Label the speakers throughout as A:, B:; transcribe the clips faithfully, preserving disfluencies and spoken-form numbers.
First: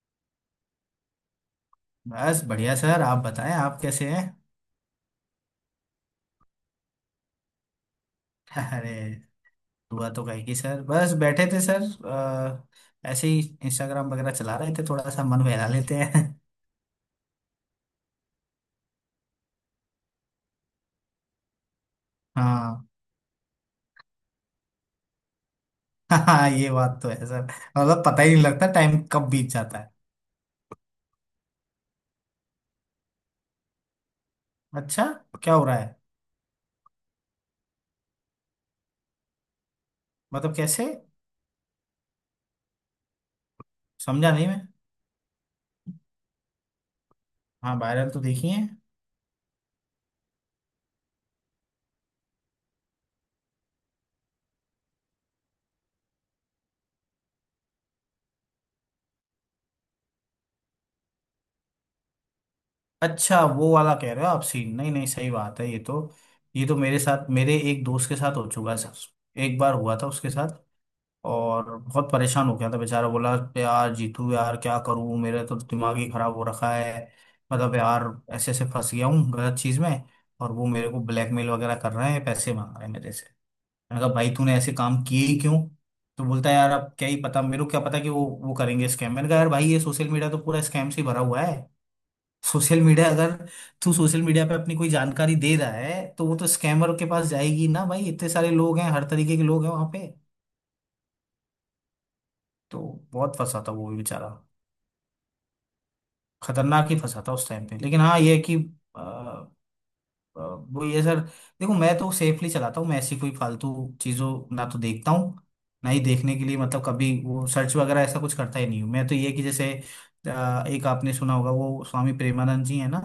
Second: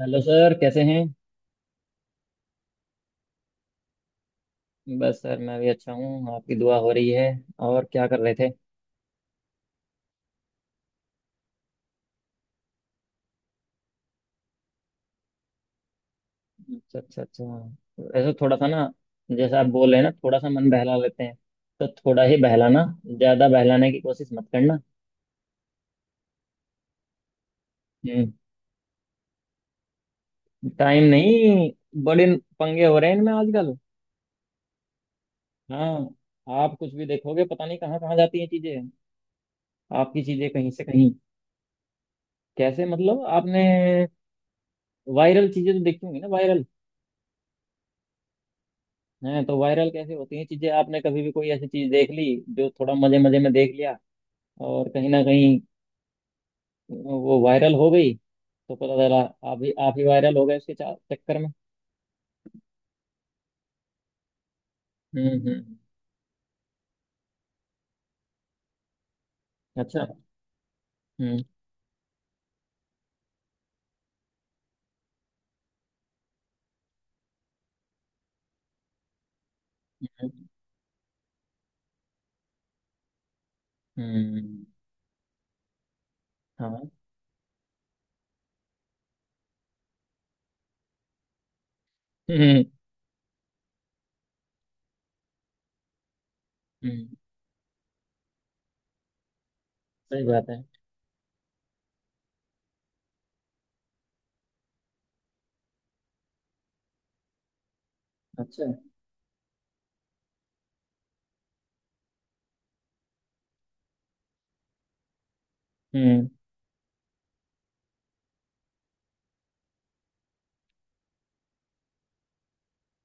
A: Hello sir, कैसे हैं।
B: बस बढ़िया सर। आप बताएं, आप कैसे हैं?
A: बस सर, मैं भी अच्छा हूँ, आपकी दुआ हो रही है। और क्या कर रहे थे।
B: अरे, दुआ तो कहेगी सर। बस बैठे थे सर अ, ऐसे ही इंस्टाग्राम वगैरह चला रहे थे, थोड़ा सा मन बहला लेते हैं।
A: अच्छा अच्छा अच्छा। ऐसा थोड़ा सा ना, जैसा आप बोल रहे हैं ना, थोड़ा सा मन बहला लेते हैं, तो थोड़ा ही बहलाना,
B: हाँ।
A: ज़्यादा बहलाने की कोशिश मत करना।
B: हाँ, ये बात तो है सर। मतलब पता ही
A: हम्म।
B: नहीं लगता टाइम कब बीत जाता है।
A: टाइम नहीं, बड़े पंगे हो रहे हैं इनमें आजकल।
B: अच्छा, क्या हो रहा है?
A: हाँ, आप कुछ भी देखोगे, पता नहीं कहाँ कहाँ जाती हैं चीज़ें, आपकी चीज़ें
B: मतलब
A: कहीं से
B: कैसे?
A: कहीं। कैसे मतलब आपने,
B: समझा नहीं मैं।
A: वायरल चीज़ें तो देखी होंगी ना, वायरल
B: हाँ, वायरल तो देखी है।
A: हैं तो, वायरल कैसे होती हैं चीजें। आपने कभी भी कोई ऐसी चीज देख ली जो थोड़ा मजे मजे में देख लिया, और कहीं ना कहीं वो वायरल हो गई, तो पता चला आप ही आप ही वायरल हो गए उसके चा- चक्कर में।
B: अच्छा, वो वाला कह रहे हो आप सीन। नहीं नहीं,
A: हम्म
B: सही बात है
A: हम्म।
B: ये तो। ये तो मेरे साथ, मेरे एक दोस्त के साथ हो चुका है सर। एक बार हुआ
A: अच्छा।
B: था उसके साथ
A: हम्म
B: और बहुत परेशान हो गया था बेचारा। बोला, यार जीतू, यार क्या करूं, मेरा तो दिमाग ही खराब हो रखा है। मतलब यार, ऐसे ऐसे फंस गया हूँ गलत चीज में।
A: हम्म।
B: और वो मेरे को ब्लैकमेल वगैरह कर रहे हैं, पैसे मांग रहे हैं मेरे से। मैंने कहा, भाई तूने
A: हम्म,
B: ऐसे काम किए ही क्यों? तो बोलता है, यार
A: हाँ।
B: अब क्या ही पता, मेरे को क्या पता कि वो वो करेंगे स्कैम। मैंने कहा, यार भाई ये सोशल मीडिया तो पूरा स्कैम से ही भरा हुआ है।
A: हम्म
B: सोशल मीडिया अगर तू सोशल मीडिया पे अपनी कोई जानकारी दे रहा है, तो वो तो स्कैमर के
A: हम्म।
B: पास जाएगी ना भाई। इतने सारे लोग हैं, हर तरीके के लोग हैं वहां पे।
A: सही बात है।
B: तो बहुत फंसा था वो भी बेचारा, खतरनाक ही फंसा था उस टाइम पे। लेकिन हाँ ये है कि
A: अच्छा।
B: अ, अ, वो ये सर, देखो मैं तो सेफली चलाता हूँ। मैं ऐसी कोई फालतू चीज़ों ना तो देखता हूँ ना ही
A: हम्म।
B: देखने के लिए मतलब कभी वो सर्च वगैरह ऐसा कुछ करता ही नहीं हूँ। मैं तो ये है कि जैसे अ, एक आपने सुना होगा वो स्वामी प्रेमानंद जी है ना,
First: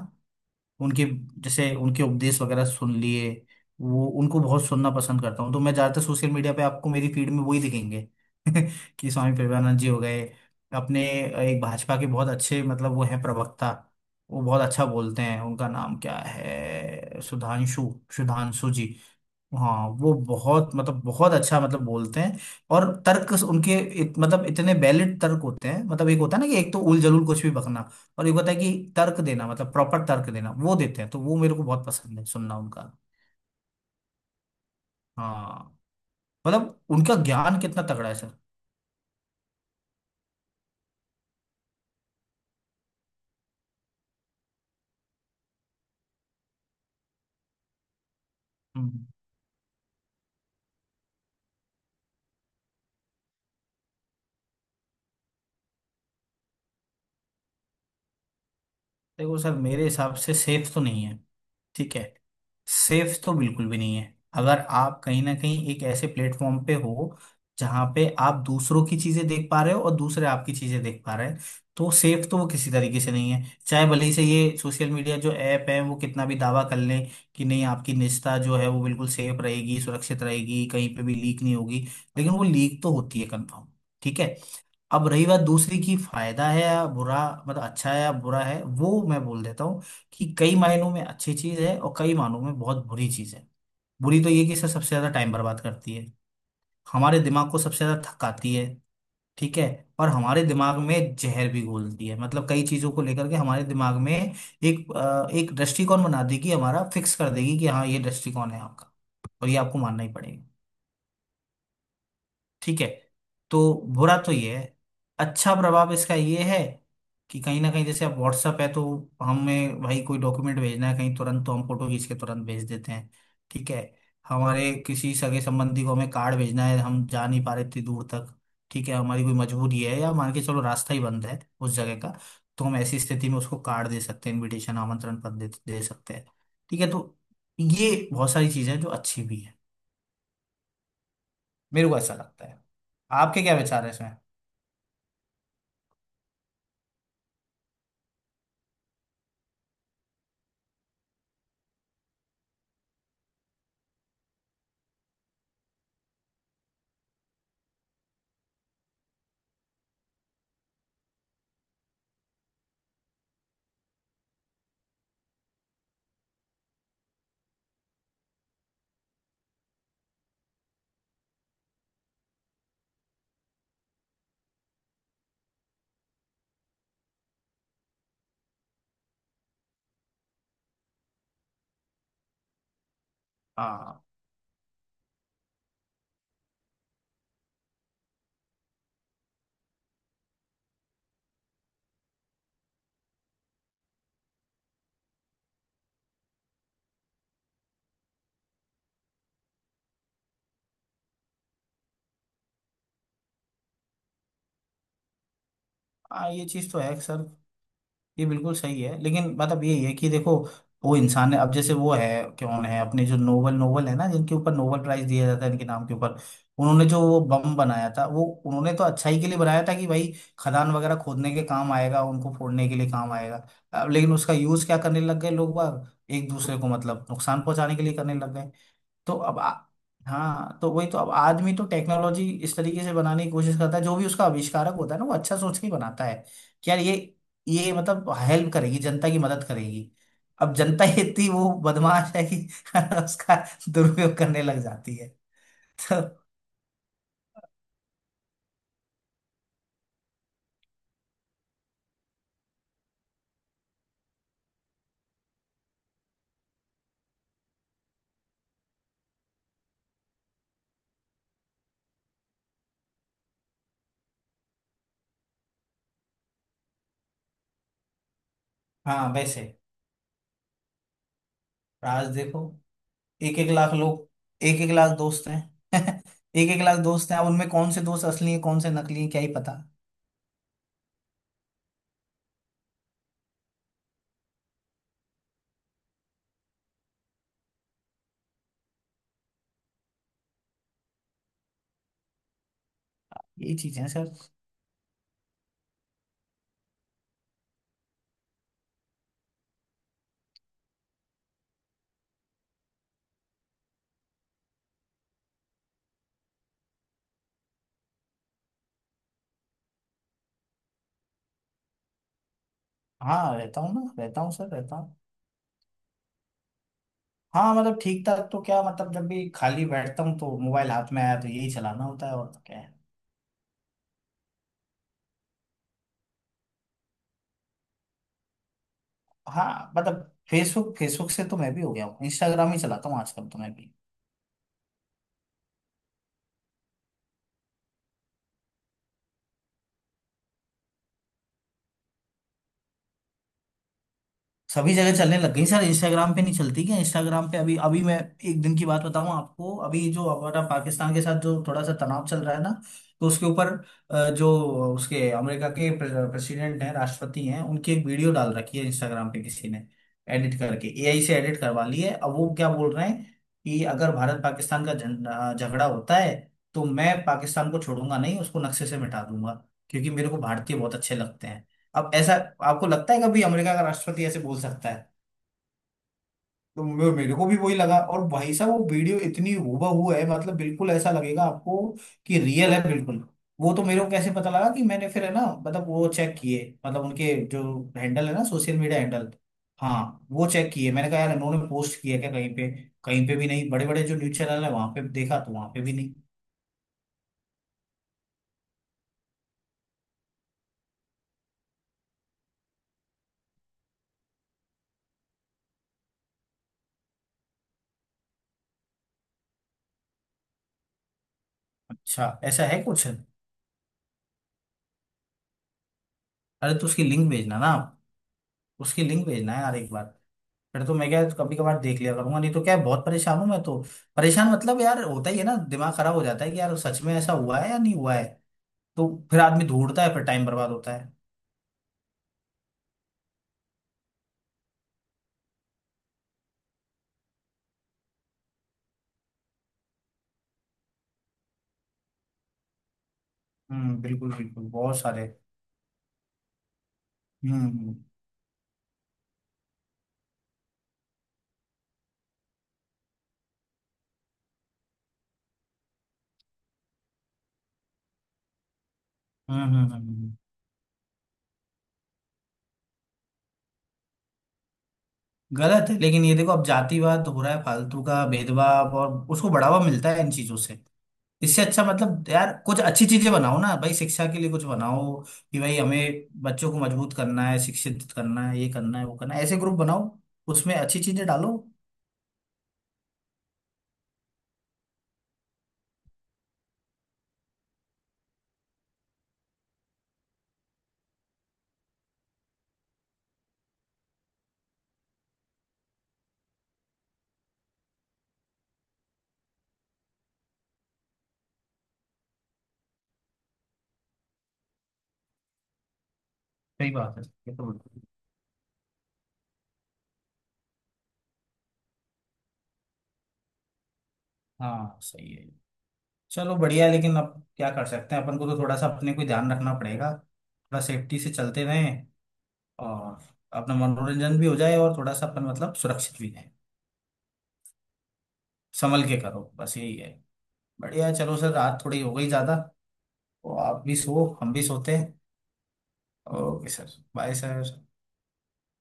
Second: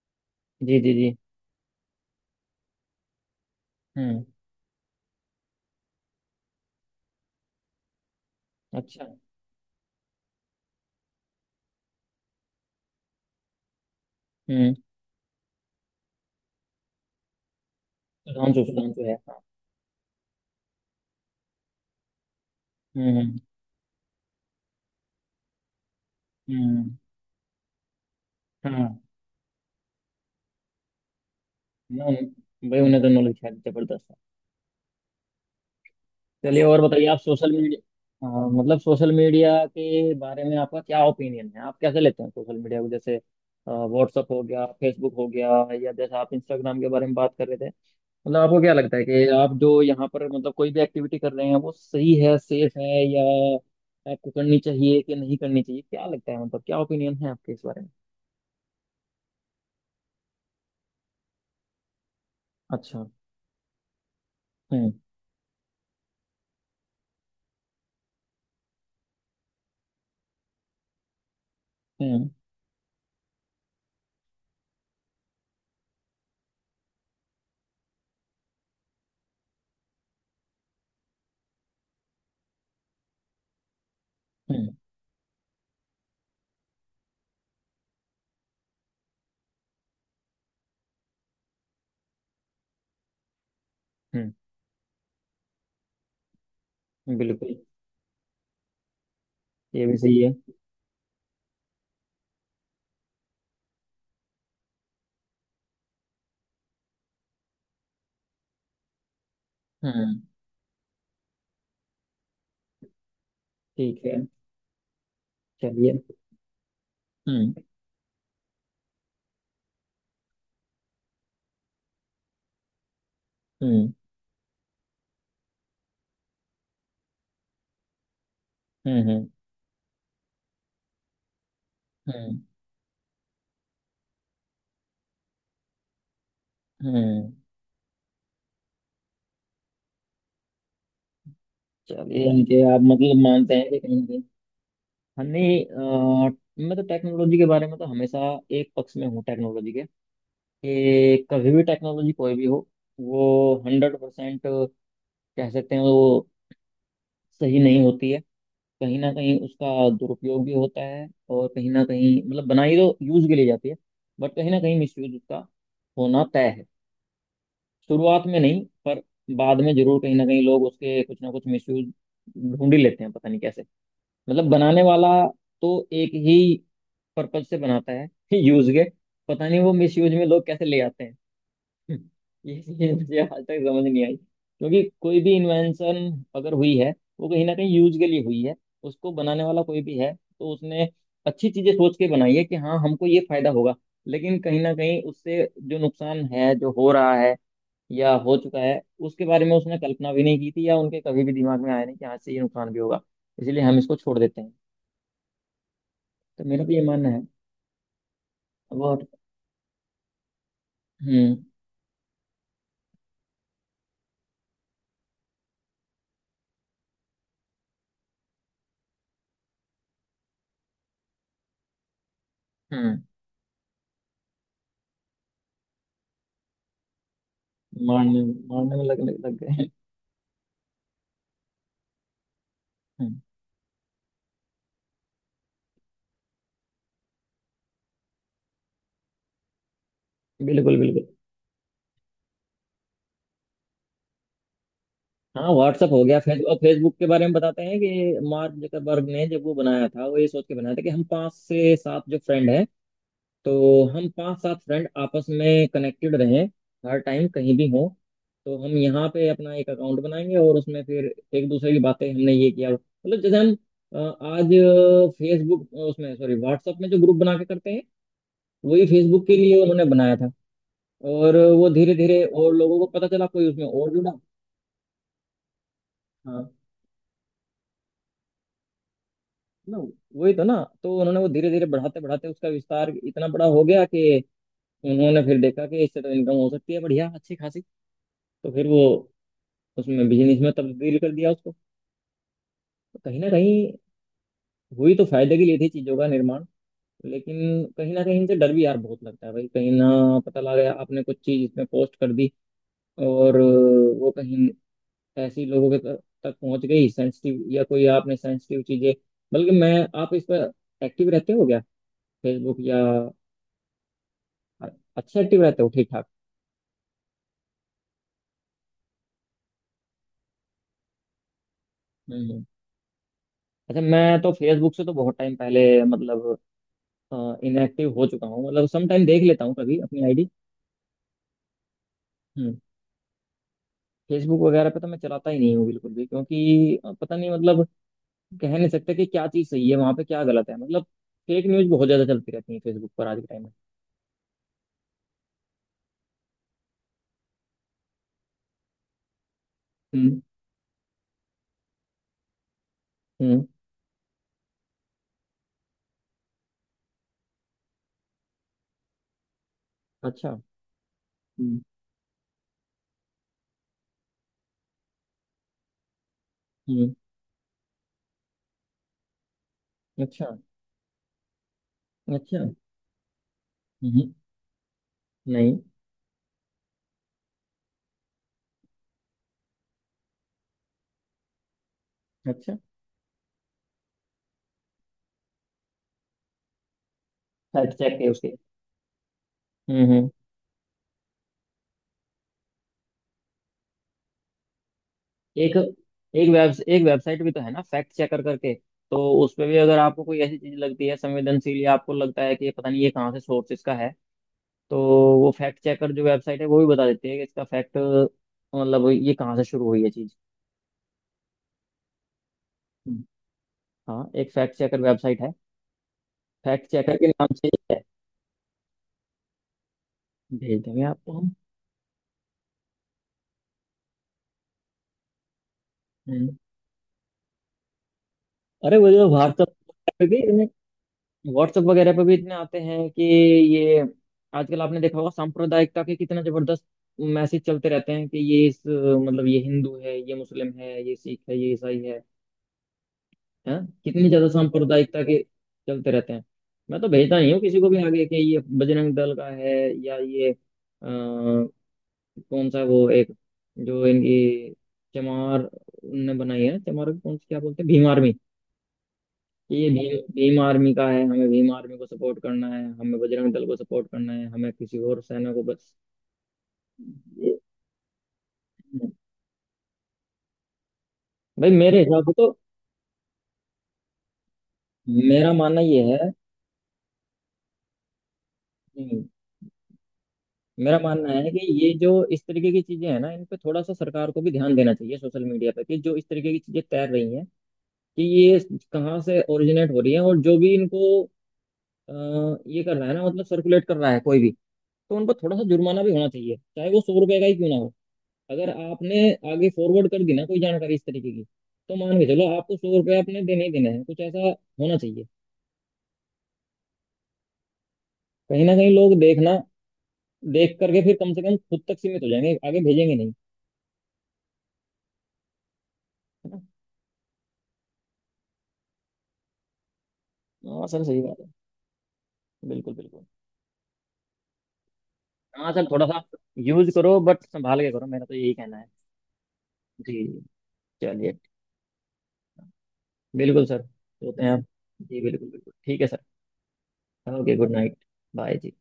A: जी जी
B: उनके,
A: जी।
B: जैसे उनके उपदेश वगैरह सुन लिए। वो,
A: हम्म।
B: उनको बहुत सुनना पसंद करता हूँ, तो मैं ज्यादातर सोशल मीडिया पे आपको मेरी फीड में वही दिखेंगे।
A: अच्छा।
B: कि स्वामी प्रभुपाद जी हो गए, अपने एक भाजपा के बहुत अच्छे, मतलब वो हैं प्रवक्ता, वो बहुत
A: हम्म।
B: अच्छा बोलते हैं। उनका नाम क्या है, सुधांशु,
A: सुधांशु,
B: सुधांशु जी।
A: सुधांशु है हाँ।
B: हाँ वो बहुत, मतलब बहुत अच्छा मतलब बोलते हैं। और तर्क
A: हम्म
B: उनके इत, मतलब इतने वैलिड तर्क होते हैं। मतलब एक होता है ना कि एक तो
A: हम्म।
B: उल जलूल कुछ भी बकना, और एक होता है
A: हाँ
B: कि तर्क देना, मतलब प्रॉपर तर्क देना। वो देते हैं, तो वो मेरे को बहुत
A: ना,
B: पसंद है सुनना
A: भाई
B: उनका।
A: उन्हें तो नॉलेज है जबरदस्त।
B: हाँ,
A: चलिए
B: मतलब
A: और बताइए
B: उनका
A: आप सोशल
B: ज्ञान
A: मीडिया,
B: कितना तगड़ा है सर।
A: हाँ, मतलब सोशल मीडिया के बारे में आपका क्या ओपिनियन है। आप कैसे लेते हैं सोशल मीडिया को, जैसे व्हाट्सअप हो गया, फेसबुक हो गया, या जैसे आप इंस्टाग्राम के बारे में बात कर रहे थे। मतलब आपको क्या लगता है
B: हम्म।
A: कि आप जो यहाँ पर मतलब कोई भी एक्टिविटी कर रहे हैं, वो सही है, सेफ है, या आपको करनी चाहिए कि नहीं करनी चाहिए। क्या लगता है, मतलब क्या ओपिनियन है आपके इस बारे में।
B: देखो सर, मेरे हिसाब से सेफ तो नहीं है। ठीक है,
A: अच्छा।
B: सेफ तो बिल्कुल भी नहीं है। अगर
A: हम्म
B: आप कहीं ना कहीं एक ऐसे प्लेटफॉर्म पे हो जहां पे आप दूसरों की चीजें देख पा रहे हो और दूसरे आपकी चीजें देख पा रहे हैं, तो सेफ
A: हम्म।
B: तो वो किसी तरीके से नहीं है। चाहे भले ही से ये सोशल मीडिया जो ऐप है वो कितना भी दावा कर लें कि नहीं, आपकी निजता जो है वो बिल्कुल सेफ रहेगी, सुरक्षित रहेगी, कहीं पे भी लीक नहीं होगी, लेकिन वो लीक तो होती है कंफर्म। ठीक है।
A: हम्म
B: अब रही बात दूसरी की, फायदा है या बुरा, मतलब अच्छा है या बुरा है, वो मैं बोल देता हूँ कि कई मायनों में अच्छी चीज है और कई मायनों में बहुत बुरी चीज है। बुरी तो
A: हम्म।
B: ये कि सर सबसे ज्यादा टाइम बर्बाद करती है, हमारे दिमाग
A: बिल्कुल।
B: को सबसे ज्यादा थकाती है। ठीक है।
A: ये भी
B: और
A: सही है।
B: हमारे दिमाग में जहर भी घोलती है। मतलब कई चीजों को लेकर के हमारे दिमाग में एक अ, एक दृष्टिकोण बना देगी, हमारा फिक्स कर देगी कि हाँ ये दृष्टिकोण है आपका, और ये आपको मानना ही
A: हम्म।
B: पड़ेगा। ठीक है, तो
A: ठीक है।
B: बुरा तो ये है। अच्छा प्रभाव
A: चलिए।
B: इसका ये है कि
A: हम्म
B: कहीं ना कहीं जैसे अब व्हाट्सअप है, तो हमें भाई कोई डॉक्यूमेंट भेजना है कहीं तुरंत, तो हम फोटो खींच के तुरंत भेज देते हैं। ठीक है।
A: हम्म
B: हमारे किसी सगे संबंधी को हमें कार्ड भेजना है, हम जा नहीं पा रहे इतनी दूर तक। ठीक है,
A: हम्म हम्म
B: हमारी कोई मजबूरी है, या मान के चलो रास्ता ही बंद है उस जगह का,
A: हम्म
B: तो हम ऐसी स्थिति में उसको कार्ड दे सकते हैं, इनविटेशन आमंत्रण पत्र दे, दे सकते हैं। ठीक है। तो
A: हम्म।
B: ये बहुत सारी चीजें हैं जो अच्छी भी है, मेरे को ऐसा
A: चलिए, यानी
B: लगता
A: कि
B: है।
A: आप मतलब
B: आपके
A: मानते
B: क्या
A: हैं कि
B: विचार है?
A: कहीं ना कहीं हमें अ, मैं तो टेक्नोलॉजी के बारे में तो हमेशा एक पक्ष में हूँ टेक्नोलॉजी के, कि कभी भी टेक्नोलॉजी कोई भी हो, वो हंड्रेड परसेंट कह सकते हैं वो सही नहीं होती है। कहीं ना कहीं उसका दुरुपयोग भी होता है, और कहीं ना कहीं मतलब बनाई तो यूज के लिए जाती है, बट कहीं ना कहीं मिसयूज उसका होना तय है। शुरुआत में नहीं पर बाद में जरूर कहीं ना कहीं लोग उसके कुछ ना कुछ मिसयूज ढूंढ ही लेते हैं, पता नहीं कैसे। मतलब बनाने वाला तो एक ही पर्पज से बनाता है यूज के, पता नहीं वो मिस यूज में लोग कैसे ले आते हैं। ये चीज मुझे आज तक समझ
B: हाँ,
A: नहीं आई, क्योंकि कोई भी इन्वेंशन अगर हुई है, वो कहीं ना कहीं यूज के लिए हुई है। उसको बनाने वाला कोई भी है तो उसने अच्छी चीजें सोच के बनाई है कि हाँ हमको ये फायदा होगा, लेकिन कहीं ना कहीं उससे जो नुकसान है जो हो रहा है या हो चुका है उसके बारे में उसने कल्पना भी नहीं की थी, या उनके कभी भी दिमाग में आया नहीं कि हाँ इससे ये नुकसान भी होगा, इसलिए हम इसको छोड़ देते हैं।
B: हाँ
A: तो
B: ये
A: मेरा
B: चीज़
A: भी
B: तो
A: ये
B: है
A: मानना है।
B: सर। ये बिल्कुल सही है,
A: बहुत।
B: लेकिन बात अब यही है कि देखो वो इंसान
A: हम्म
B: है। अब जैसे वो है, कौन है अपने जो नोबल नोबल है ना, जिनके ऊपर नोबल प्राइज दिया जाता है, इनके नाम के ऊपर उन्होंने जो वो बम बनाया था, वो उन्होंने तो अच्छाई के लिए बनाया था कि भाई खदान वगैरह खोदने के काम आएगा, उनको फोड़ने के लिए
A: हम्म।
B: काम आएगा। अब लेकिन उसका यूज क्या करने लग गए लोग बाग, एक दूसरे को मतलब नुकसान पहुंचाने के लिए करने
A: मारने,
B: लग गए।
A: मारने में लग
B: तो
A: लग, लग
B: अब आ,
A: गए हैं।
B: हाँ, तो वही तो। अब आदमी तो टेक्नोलॉजी इस तरीके से
A: हम्म,
B: बनाने की कोशिश करता है, जो भी उसका आविष्कारक होता है ना, वो अच्छा सोच के ही बनाता है कि यार ये ये मतलब हेल्प करेगी, जनता की मदद करेगी। अब
A: बिल्कुल
B: जनता ही
A: बिल्कुल।
B: इतनी वो बदमाश है कि उसका दुरुपयोग करने लग जाती है।
A: हाँ व्हाट्सअप
B: तो
A: हो गया, फेसबुक। और फेसबुक के बारे में बताते हैं कि मार्क जकरबर्ग ने जब वो बनाया था, वो ये सोच के बनाया था कि हम पांच से सात जो फ्रेंड हैं, तो हम पांच सात फ्रेंड आपस में कनेक्टेड रहें हर टाइम, कहीं भी हों, तो हम यहाँ पे अपना एक अकाउंट बनाएंगे और उसमें फिर एक दूसरे की बातें। हमने ये किया मतलब जैसे हम अ, आज फेसबुक उसमें, सॉरी व्हाट्सएप में जो ग्रुप बना के करते हैं, वही
B: हाँ
A: फेसबुक के
B: वैसे,
A: लिए उन्होंने बनाया था। और वो धीरे
B: आज
A: धीरे
B: देखो
A: और लोगों को पता चला,
B: एक
A: कोई
B: एक
A: उसमें
B: लाख
A: और
B: लोग,
A: जुड़ा।
B: एक एक लाख दोस्त हैं। एक
A: हाँ
B: एक लाख दोस्त हैं, अब उनमें कौन से दोस्त असली हैं कौन से नकली हैं क्या ही पता।
A: ना, वही तो ना। तो उन्होंने वो धीरे धीरे बढ़ाते बढ़ाते उसका विस्तार इतना बड़ा हो गया, कि उन्होंने फिर देखा कि इससे तो इनकम हो सकती है बढ़िया अच्छी खासी, तो फिर वो उसमें, बिजनेस में तब्दील कर दिया उसको। तो कहीं ना कहीं
B: यही चीजें हैं सर।
A: हुई तो फायदे के लिए थी, चीजों का निर्माण, लेकिन कहीं ना कहीं इनसे डर भी यार बहुत लगता है भाई, कहीं ना पता लगा आपने कुछ चीज इसमें पोस्ट कर दी, और वो कहीं ऐसी लोगों के तक, तक पहुंच गई, सेंसिटिव, या कोई आपने सेंसिटिव चीजें। बल्कि मैं, आप इस पर एक्टिव रहते हो क्या, फेसबुक या।
B: हाँ रहता हूँ ना, रहता हूँ सर, रहता हूँ।
A: अच्छा एक्टिव रहते हो ठीक ठाक।
B: हाँ मतलब ठीक ठाक, तो क्या मतलब, जब भी खाली बैठता हूँ तो मोबाइल हाथ में आया तो यही चलाना होता है, और
A: हम्म
B: तो
A: हम्म।
B: क्या है।
A: अच्छा, मैं तो फेसबुक से तो बहुत टाइम पहले मतलब इनएक्टिव हो चुका हूँ, मतलब सम टाइम देख लेता हूँ
B: हाँ
A: कभी
B: मतलब,
A: अपनी आईडी।
B: फेसबुक, फेसबुक से तो मैं भी हो गया हूँ, इंस्टाग्राम
A: हम्म।
B: ही चलाता हूँ आजकल तो मैं भी।
A: फेसबुक वगैरह पे तो मैं चलाता ही नहीं हूँ बिल्कुल भी, क्योंकि अ, पता नहीं मतलब, कह नहीं सकते कि क्या चीज़ सही है वहाँ पे, क्या गलत है। मतलब फेक न्यूज़ बहुत ज़्यादा चलती रहती है फेसबुक पर आज के टाइम में।
B: सभी जगह चलने लग गई सर। इंस्टाग्राम पे नहीं चलती क्या? इंस्टाग्राम पे अभी अभी मैं एक दिन की बात बताऊं आपको। अभी जो
A: हम्म
B: हमारा पाकिस्तान के साथ जो थोड़ा सा तनाव चल रहा है ना, तो उसके
A: हम्म।
B: ऊपर अ, जो उसके अमेरिका के प्रेसिडेंट हैं, राष्ट्रपति हैं, उनकी एक वीडियो डाल रखी है इंस्टाग्राम पे किसी ने,
A: अच्छा।
B: एडिट करके ए आई से एडिट
A: हम्म
B: करवा ली है। अब वो क्या बोल रहे हैं कि अगर भारत पाकिस्तान का झं- अ, झगड़ा होता है तो
A: हम्म।
B: मैं पाकिस्तान को छोड़ूंगा नहीं, उसको नक्शे से मिटा दूंगा, क्योंकि मेरे को
A: अच्छा।
B: भारतीय बहुत अच्छे लगते हैं। अब ऐसा
A: अच्छा।
B: आपको लगता है कभी अमेरिका का राष्ट्रपति
A: हम्म।
B: ऐसे बोल सकता है?
A: नहीं।
B: तो मे- मेरे को भी वही लगा। और भाई साहब वो वीडियो इतनी हूबहू है, मतलब बिल्कुल ऐसा लगेगा आपको कि रियल
A: अच्छा।
B: है बिल्कुल। वो तो मेरे को कैसे पता लगा कि मैंने फिर है ना, मतलब वो चेक किए, मतलब उनके जो
A: फैक्ट चेक
B: हैंडल
A: है
B: है ना,
A: उसके।
B: Social media handle.
A: हम्म हम्म।
B: हाँ, वो चेक किए। मैंने कहा यार इन्होंने पोस्ट किया क्या कहीं पे, कहीं पे भी नहीं। बड़े बड़े जो न्यूज चैनल है वहां पे देखा तो वहां
A: एक
B: पे भी नहीं।
A: एक वेब, एक वेबसाइट भी तो है ना, फैक्ट चेकर करके। तो उस पे भी अगर आपको कोई ऐसी चीज लगती है संवेदनशील, या आपको लगता है कि ये पता नहीं ये कहाँ से सोर्स इसका है, तो वो फैक्ट चेकर जो वेबसाइट है वो भी बता देती है कि इसका फैक्ट, मतलब ये कहाँ से शुरू हुई है चीज।
B: अच्छा, ऐसा है कुछ, अरे
A: हम्म। हाँ एक फैक्ट चेकर वेबसाइट है,
B: तो
A: फैक्ट
B: उसकी
A: चेकर के
B: लिंक
A: नाम
B: भेजना ना
A: से ही
B: आप।
A: है।
B: उसकी लिंक भेजना है यार एक बार।
A: भेज
B: फिर तो
A: देंगे
B: मैं क्या
A: आपको हम।
B: कभी कभार देख लिया करूंगा, नहीं तो क्या है, बहुत परेशान हूँ मैं तो। परेशान मतलब यार होता ही है ना, दिमाग खराब हो जाता है
A: हम्म।
B: कि यार सच में ऐसा हुआ है या नहीं हुआ है।
A: अरे
B: तो
A: वो जो
B: फिर आदमी
A: व्हाट्सअप,
B: ढूंढता है, फिर टाइम बर्बाद होता है।
A: व्हाट्सएप वगैरह पे भी इतने आते हैं कि ये, आजकल आपने देखा होगा सांप्रदायिकता के कितना जबरदस्त मैसेज चलते रहते हैं कि ये, इस मतलब ये हिंदू है, ये मुस्लिम है, ये सिख है, ये ईसाई है, हैं
B: हम्म,
A: कितनी
B: बिल्कुल
A: ज्यादा
B: बिल्कुल, बहुत
A: सांप्रदायिकता
B: सारे।
A: के चलते रहते हैं। मैं तो भेजता नहीं हूँ
B: हम्म,
A: किसी को
B: हम्म।
A: भी आगे कि ये बजरंग दल का है, या ये अ, कौन सा वो एक जो इनकी चमार ने बनाई है, चमार को कौन सी, क्या बोलते हैं भीम आर्मी,
B: हम्म।
A: ये
B: हम्म, हम्म।
A: भीम
B: हम्म।
A: भीम आर्मी का है, हमें भीम आर्मी को सपोर्ट करना है, हमें बजरंग दल को सपोर्ट करना है, हमें किसी और सेना को
B: गलत
A: बस
B: है। लेकिन ये देखो अब जातिवाद हो रहा
A: ये-
B: है फालतू का, भेदभाव, और उसको बढ़ावा मिलता है इन चीजों से। इससे
A: भाई
B: अच्छा
A: मेरे हिसाब
B: मतलब
A: से तो,
B: यार कुछ अच्छी चीजें बनाओ ना भाई। शिक्षा के लिए कुछ बनाओ
A: मेरा
B: कि भाई
A: मानना ये
B: हमें
A: है,
B: बच्चों को मजबूत करना है, शिक्षित करना है, ये करना है, वो
A: नहीं,
B: करना है, ऐसे ग्रुप बनाओ, उसमें
A: मेरा
B: अच्छी चीजें
A: मानना है
B: डालो।
A: कि ये जो इस तरीके की चीजें हैं ना, इन पे थोड़ा सा सरकार को भी ध्यान देना चाहिए सोशल मीडिया पे, कि जो इस तरीके की चीजें तैर रही हैं कि ये कहाँ से ओरिजिनेट हो रही है, और जो भी इनको अ, ये कर रहा है ना मतलब सर्कुलेट कर रहा है कोई भी, तो उन पर थोड़ा सा जुर्माना भी होना चाहिए, चाहे वो सौ रुपए का ही क्यों ना हो। अगर आपने आगे फॉरवर्ड कर दी ना कोई जानकारी इस तरीके की, तो मान के चलो आपको सौ रुपये आपने देने ही देने हैं, कुछ ऐसा होना चाहिए।
B: सही बात है, ये तो बिल्कुल।
A: कहीं ना कहीं लोग देखना, देख करके फिर कम से कम खुद तक सीमित हो जाएंगे, आगे भेजेंगे नहीं।
B: हाँ सही है। चलो
A: है
B: बढ़िया है, लेकिन अब क्या कर सकते हैं, अपन को तो थोड़ा सा अपने को ध्यान रखना पड़ेगा,
A: ना,
B: थोड़ा
A: हाँ सर
B: सेफ्टी
A: सही
B: से
A: बात है,
B: चलते रहें,
A: बिल्कुल
B: और
A: बिल्कुल।
B: अपना मनोरंजन भी हो जाए और थोड़ा सा अपन
A: हाँ
B: मतलब
A: सर थोड़ा
B: सुरक्षित
A: सा,
B: भी रहें।
A: यूज करो बट संभाल के करो, मेरा तो यही कहना है।
B: संभल के करो, बस यही है।
A: जी।
B: बढ़िया है, चलो
A: चलिए।
B: सर रात थोड़ी हो गई ज़्यादा, तो
A: बिल्कुल सर,
B: आप भी सो,
A: होते हैं
B: हम भी
A: आप।
B: सोते हैं।
A: जी बिल्कुल बिल्कुल, ठीक है sir.
B: Okay sir, bye
A: okay good
B: sir.
A: Night. Bye जी।